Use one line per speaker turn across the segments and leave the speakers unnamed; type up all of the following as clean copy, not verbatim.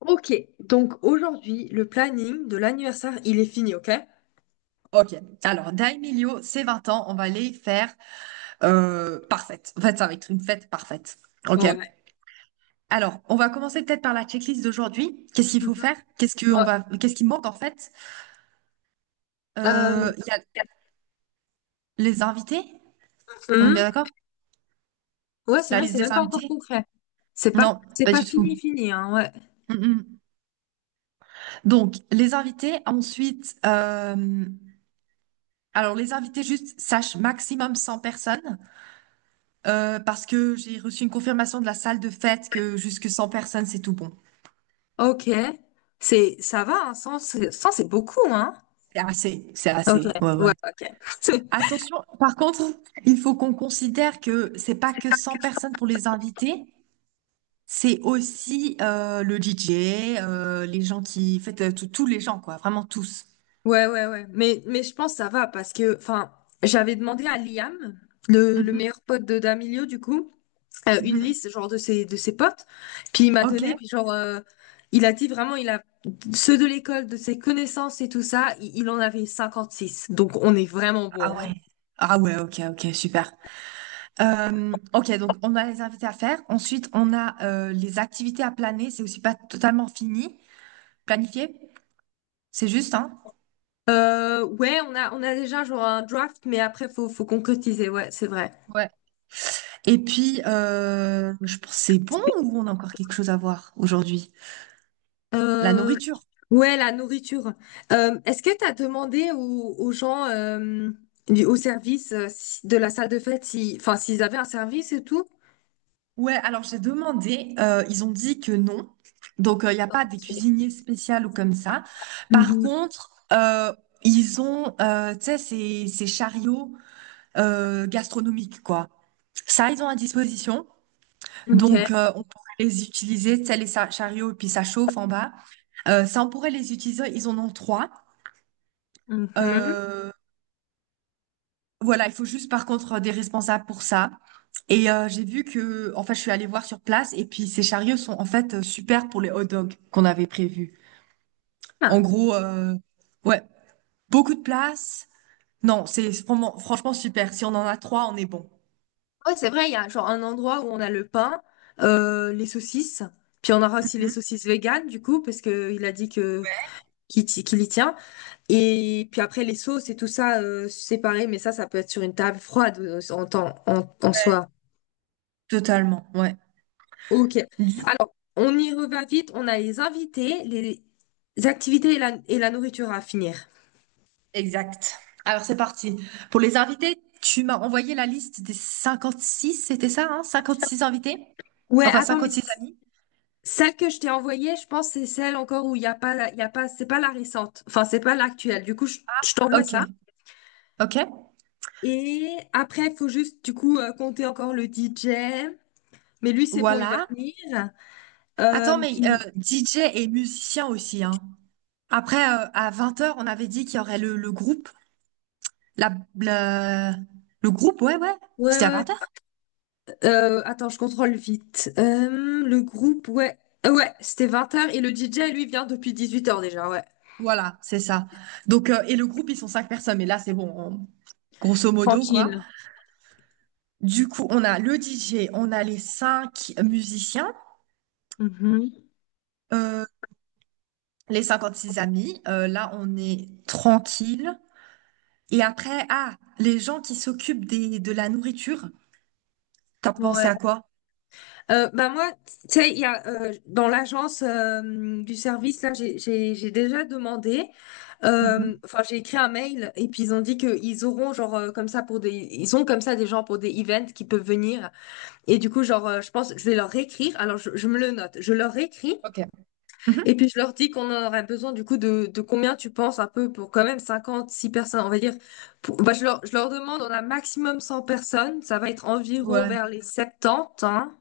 Ok, donc aujourd'hui, le planning de l'anniversaire, il est fini, ok?
Ok, alors Daimilio, c'est 20 ans, on va les faire parfaites. En fait, ça va être une fête parfaite. Ok.
Ouais.
Alors, on va commencer peut-être par la checklist d'aujourd'hui. Qu'est-ce qu'il faut
Mhm.
faire? Qu'est-ce que on
Ouais,
va, qu'est-ce qui manque en fait?
Euh,
Il y a les invités. On est
hum,
bien d'accord?
ouais, c'est
La
vrai,
liste
c'est
des
même pas encore
invités?
concret. C'est pas,
Non,
c'est
pas
pas
du tout.
fini, fini, hein, ouais.
Mm-mm. Donc, les invités. Ensuite, alors les invités juste sache maximum 100 personnes parce que j'ai reçu une confirmation de la salle de fête que jusque 100 personnes c'est tout bon.
Ok, ça va, hein, 100, c'est 100, c'est beaucoup, hein?
C'est assez, c'est
Ok,
assez. Ouais,
ouais,
ouais.
ok.
Attention, par contre, il faut qu'on considère que c'est pas que 100 personnes pour les invités, c'est aussi le DJ, les gens qui, en fait, tous les gens, quoi, vraiment tous.
Ouais, ouais, ouais. Mais je pense que ça va parce que, enfin, j'avais demandé à Liam, le
Mhm,
meilleur pote de Damilio, du coup. Une
mhm.
liste genre de ses potes, puis il m'a
Ok.
donné, puis genre il a dit vraiment il a ceux de l'école, de ses connaissances et tout ça, il en avait 56, donc on est vraiment
Ah
bon, hein.
ouais. Ah ouais, ok, ok, super. Ok, donc on a les invités à faire. Ensuite, on a les activités à planer. C'est aussi pas totalement fini, planifié. C'est juste, hein?
Ouais, on a déjà genre un draft, mais après faut concrétiser, ouais, c'est vrai.
Et puis, je pense c'est bon ou on a encore quelque chose à voir aujourd'hui? La
euh,
nourriture.
ouais la nourriture. Est-ce que t'as demandé aux gens, au service, de la salle de fête, si enfin s'ils avaient un service et tout.
Ouais, alors j'ai demandé, ils ont dit que non. Donc, il n'y a pas des
Ok.
cuisiniers spéciaux ou comme ça. Par
Mhm.
contre, ils ont, tu sais, ces chariots gastronomiques, quoi. Ça, ils ont à disposition.
Ok.
Donc, on pourrait les utiliser, tu sais, les chariots, et puis ça chauffe en bas. Ça, on pourrait les utiliser. Ils en ont trois. Euh, Voilà, il faut juste par contre des responsables pour ça. Et j'ai vu que, en fait, je suis allée voir sur place et puis ces chariots sont en fait super pour les hot dogs qu'on avait prévus. En
Mhm.
gros, ouais, beaucoup de place. Non, c'est franchement super. Si on en a trois, on est bon.
Ouais, c'est vrai, il y a genre un endroit où on a le pain, les saucisses, puis on aura aussi les
Mhm.
saucisses véganes, du coup, parce que il a dit qu'il y tient. Et puis après, les sauces et tout ça, séparé, mais ça peut être sur une table froide, en
Ouais,
soi.
totalement, ouais.
Ok.
Du.
Alors, on y revient vite. On a les invités, les activités et la nourriture à finir.
Exact. Alors c'est parti. Pour les invités, tu m'as envoyé la liste des 56, c'était ça, hein? Six invités?
Ouais,
Enfin,
attends, mais
56 amis.
celle que je t'ai envoyée, je pense que c'est celle encore où il y a pas, la- il y a pas, c'est pas la récente. Enfin, c'est pas l'actuelle. Du coup, je t'envoie
Ok,
ça.
ok.
Et après, il faut juste, du coup, compter encore le DJ. Mais lui, c'est bon, il va
Voilà.
venir.
Attends,
Euh,
mais
puis,
DJ et musicien aussi, hein. Après, à 20 heures on avait dit qu'il y aurait le groupe. La, la- Le groupe, ouais, ouais.
ouais,
C'était à
ouais,
vingt
ouais.
heures.
Attends, je contrôle vite. Le groupe, ouais. Ouais, c'était 20 heures. Et le DJ, lui, vient depuis 18 heures déjà, ouais.
Voilà, c'est ça. Donc, et le groupe, ils sont cinq personnes, mais là, c'est bon, grosso modo, quoi.
Tranquille.
Du coup, on a le DJ, on a les cinq musiciens,
Mhm.
euh, les six amis. Là, on est tranquille. Et après, ah, les gens qui s'occupent des, de la nourriture. T'as pensé
Ouais.
à quoi?
Bah moi, tu sais, il y a dans l'agence, du service là, j'ai déjà demandé.
Mhm.
Enfin, j'ai écrit un mail et puis ils ont dit qu'ils auront genre, comme ça pour ils ont comme ça des gens pour des events qui peuvent venir. Et du coup, genre, je pense que je vais leur écrire. Alors, je me le note. Je leur écris
Ok.
et
Mhm.
puis je leur dis qu'on en aurait besoin du coup de combien, tu penses un peu, pour quand même 56 personnes, on va dire. Bah, je leur demande, on a maximum 100 personnes. Ça va être environ
Ouais.
vers les 70, hein.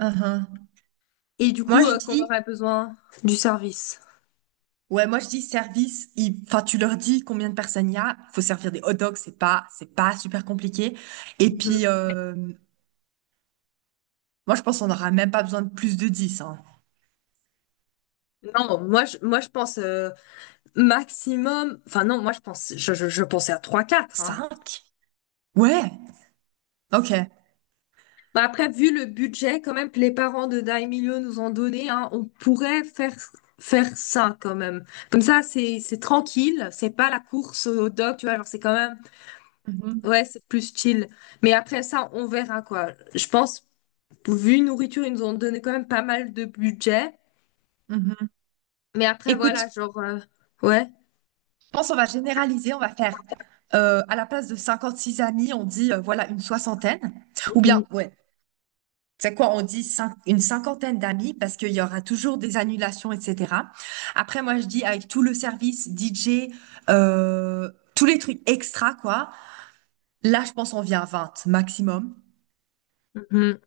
Uhum.
Et du
Moi,
coup,
je
qu'on
dis,
aurait besoin du service.
ouais, moi, je dis service. Enfin, tu leur dis combien de personnes il y a. Faut servir des hot dogs. C'est pas super compliqué. Et
Mhm.
puis, moi, je pense qu'on n'aura même pas besoin de plus de 10, hein.
Non, moi, je pense, maximum. Enfin, non, moi, je pense, je pensais à trois quatre. Hein.
5? Ouais. OK.
Bah, après, vu le budget, quand même, que les parents de Daimilio nous ont donné, hein, on pourrait faire ça quand même. Comme ça, c'est tranquille. C'est pas la course au doc, tu vois. Genre, c'est quand même.
Mhm,
Ouais, c'est plus chill. Mais après ça, on verra quoi. Je pense, vu nourriture, ils nous ont donné quand même pas mal de budget.
mhm.
Mais après,
Écoute, je
voilà, genre. Ouais.
pense qu'on va généraliser. On va faire, à la place de 56 amis, on dit, voilà, une soixantaine. Ou bien, ouais, c'est quoi, on dit une cinquantaine d'amis parce qu'il y aura toujours des annulations, etc. Après, moi, je dis avec tout le service, DJ, euh, tous les trucs extra, quoi. Là, je pense on vient à 20 maximum.
Mhm.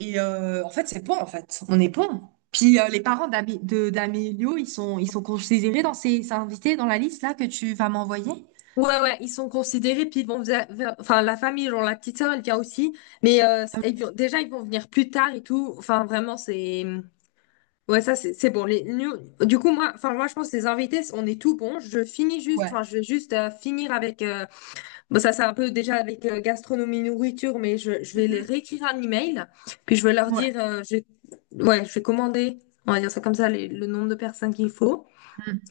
Et en fait, c'est bon, en fait. On est bon. Puis les parents d'Amélio, ils sont considérés dans ces invités, dans la liste là que tu vas m'envoyer?
Ouais, ouais, ils sont considérés, puis ils vont vers, enfin, la famille, genre la petite sœur, elle vient aussi, mais
Ça me-
déjà, ils vont venir plus tard et tout, enfin, vraiment, c'est, ouais, ça, c'est bon, du coup, moi, enfin, moi, je pense que les invités, on est tout bon, je finis juste,
Ouais.
enfin, je vais juste finir avec, bon, ça, c'est un peu déjà avec gastronomie, nourriture, mais je vais les
Mhm.
réécrire un email, puis je vais leur
Ouais.
dire, ouais, je vais commander, on va dire ça comme ça, le nombre de personnes qu'il faut.
Mm.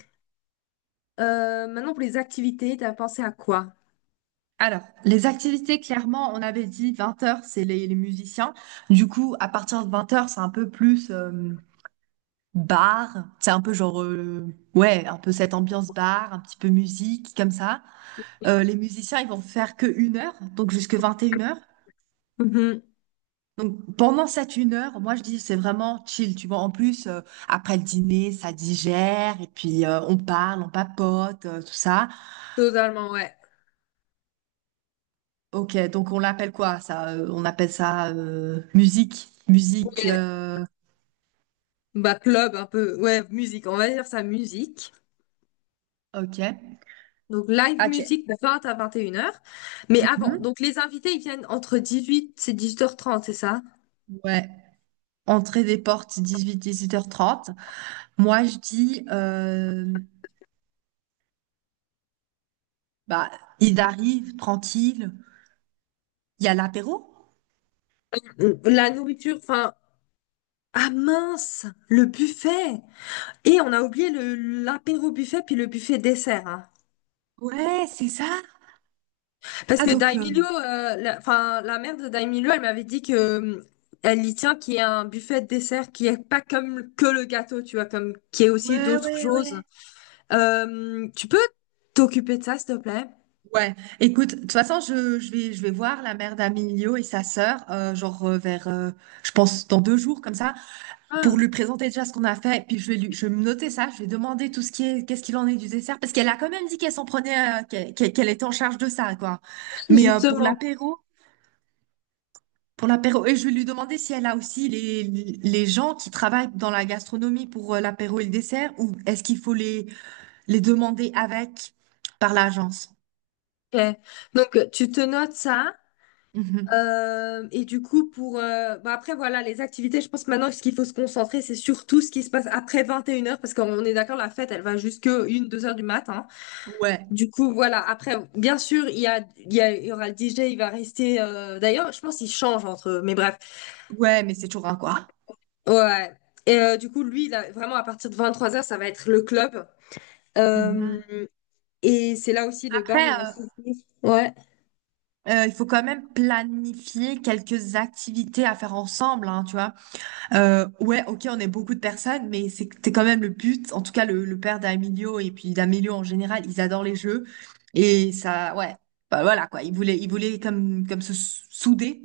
Maintenant, pour les activités, t'as pensé à quoi?
Alors, les activités, clairement, on avait dit 20 heures, c'est les musiciens. Du coup, à partir de 20 heures, c'est un peu plus bar. C'est un peu genre, ouais, un peu cette ambiance bar, un petit peu musique, comme ça. Les musiciens, ils vont faire que une heure, donc jusque 21 heures.
Mhm.
Donc pendant cette une heure, moi je dis c'est vraiment chill, tu vois. En plus, après le dîner, ça digère, et puis on parle, on papote, tout ça.
Totalement, ouais.
Ok, donc on l'appelle quoi ça? On appelle ça musique. Musique.
Ouais. Bah, club un peu, ouais, musique, on va dire ça, musique.
Ok.
Donc, live
Ok.
musique de 20 à 21 heures. Mais avant,
Mhm.
donc les invités, ils viennent entre 18 et 18h30, c'est ça?
Ouais. Entrée des portes 18-18h30. Moi, je dis, bah, il arrive tranquille. Il y a l'apéro?
Mm. La nourriture, enfin, ah mince, le buffet! Et on a oublié le l'apéro buffet, puis le buffet dessert, hein.
Ouais, c'est ça.
Parce
Ah,
que
donc,
Daimilio, enfin, la mère de Daimilio, elle m'avait dit que, elle y tient qu'il y a un buffet de dessert qui est pas comme que le gâteau, tu vois, comme qui est aussi
ouais,
d'autres
ouais,
choses.
ouais.
Tu peux t'occuper de ça, s'il te plaît?
Ouais, écoute, de toute façon, je vais voir la mère d'Amilio et sa sœur, genre vers, je pense, dans 2 jours, comme ça. Pour
Ah,
lui présenter déjà ce qu'on a fait. Puis je vais lui, je vais me noter ça, je vais demander tout ce qui est, qu'est-ce qu'il en est du dessert, parce qu'elle a quand même dit qu'elle s'en prenait, qu'elle était en charge de ça, quoi. Mais pour
justement.
l'apéro, pour l'apéro, et je vais lui demander si elle a aussi les gens qui travaillent dans la gastronomie pour l'apéro et le dessert, ou est-ce qu'il faut les demander avec par l'agence?
Ok. Donc tu te notes ça.
Mhm.
Et du coup, pour, bah, après voilà les activités, je pense que maintenant ce qu'il faut se concentrer, c'est surtout ce qui se passe après 21h, parce qu'on est d'accord, la fête, elle va jusque une deux heures du matin.
Ouais,
Du coup, voilà. Après, bien sûr, il y a, il y a, il y aura le DJ, il va rester. D'ailleurs, je pense qu'il change entre eux, mais bref.
ouais, mais c'est toujours un quoi.
Ouais. Et, du coup, lui, là, vraiment, à partir de 23 heures, ça va être le club. Euh,
Mhm.
et c'est là aussi le bar,
Après,
il va s'ouvrir. Ouais.
il faut quand même planifier quelques activités à faire ensemble, hein, tu vois. Ouais, ok, on est beaucoup de personnes, mais c'était quand même le but. En tout cas, le père d'Amilio et puis d'Amilio en général, ils adorent les jeux. Et ça, ouais, bah voilà quoi. Ils voulaient comme se souder.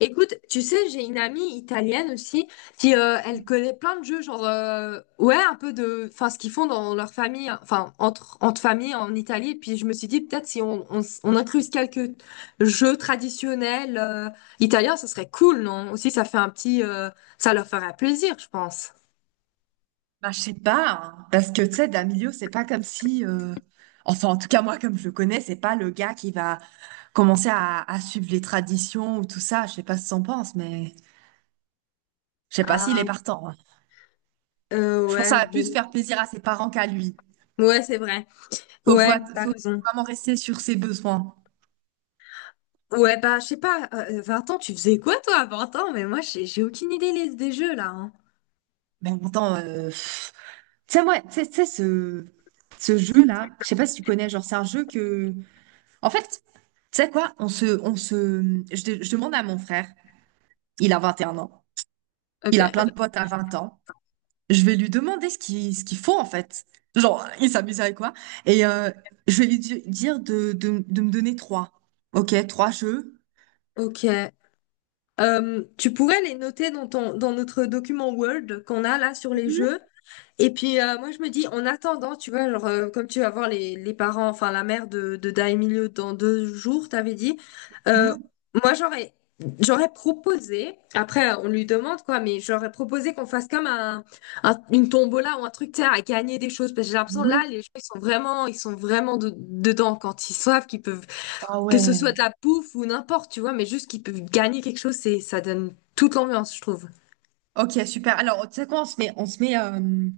Écoute, tu sais, j'ai une amie italienne aussi qui, elle connaît plein de jeux, genre, ouais, un peu de, enfin, ce qu'ils font dans leur famille, hein, enfin entre familles en Italie, puis je me suis dit peut-être si on incluse quelques jeux traditionnels, italiens, ça serait cool, non? Aussi ça fait un petit, ça leur ferait plaisir, je pense.
Bah, je sais pas, hein, parce que tu sais, d'Amilio, c'est pas comme si. Enfin, en tout cas, moi, comme je le connais, c'est pas le gars qui va commencer à suivre les traditions ou tout ça. Je sais pas ce que t'en penses, mais je sais pas s'il est
Ah,
partant, hein. Je pense que
ouais,
ça va plus
bon,
faire plaisir à ses parents qu'à lui.
ouais, c'est vrai,
Faut, faut,
ouais, t'as
faut
raison.
vraiment rester sur ses besoins.
Ouais, bah, je sais pas, 20 ans, tu faisais quoi toi à 20 ans? Mais moi, j'ai aucune idée des jeux là, hein.
Mais en même temps, pff, tu sais, moi, tu sais, ce jeu-là, je sais pas si tu connais, genre, c'est un jeu que. En fait, tu sais quoi, on se. Je demande à mon frère, il a 21 ans, il a plein
Ok.
de potes à 20 ans, je vais lui demander ce qu'il faut, en fait. Genre, il s'amuse avec quoi? Et je vais lui dire de me donner trois. Ok, trois jeux.
Ok. Tu pourrais les noter dans dans notre document Word qu'on a là sur les jeux. Et puis, moi je me dis, en attendant, tu vois, genre, comme tu vas voir les parents, enfin la mère de Daemilio dans 2 jours, t'avais dit, euh,
Mhm.
moi j'aurais proposé, après, on lui demande quoi, mais j'aurais proposé qu'on fasse comme un, une tombola ou un truc, tu sais, à gagner des choses, parce que j'ai l'impression
Hmm,
là
ouais.
les gens, ils sont vraiment dedans quand ils savent qu'ils peuvent,
Ah
que ce soit de
ouais.
la pouffe ou n'importe, tu vois, mais juste qu'ils peuvent gagner quelque chose, ça donne toute l'ambiance, je trouve.
Ok, super. Alors, tu sais quoi, on se met,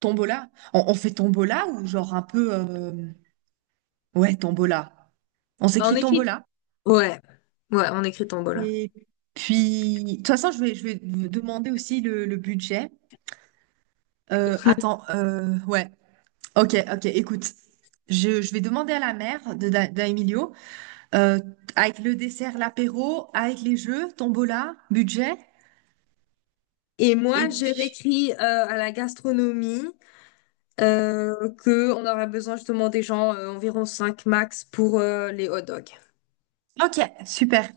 Tombola? On fait Tombola ou genre un peu. Ouais, Tombola. On
En
s'écrit
écrit,
Tombola.
ouais, ouais, en écrit tombola.
Et puis, de toute façon, je vais vous demander aussi le budget. Attends, ouais. Ok, ok, écoute. Je vais demander à la mère d'Emilio, euh, avec le dessert, l'apéro, avec les jeux, Tombola, budget.
Et moi,
Et
j'ai
puis,
réécrit, à la gastronomie, que on aurait besoin justement des gens, environ 5 max pour, les hot dogs.
ok, super.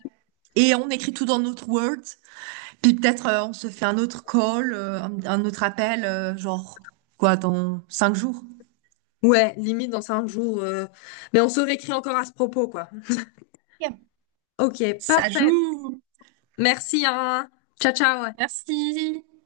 Et on écrit tout dans notre Word. Puis peut-être on se fait un autre call, un autre appel, genre quoi, dans 5 jours.
Ouais, limite dans 5 jours. Mais on se réécrit encore à ce propos, quoi.
Ok.
Ok,
Ça
parfait.
joue.
Merci, hein. Ciao, ciao.
Merci.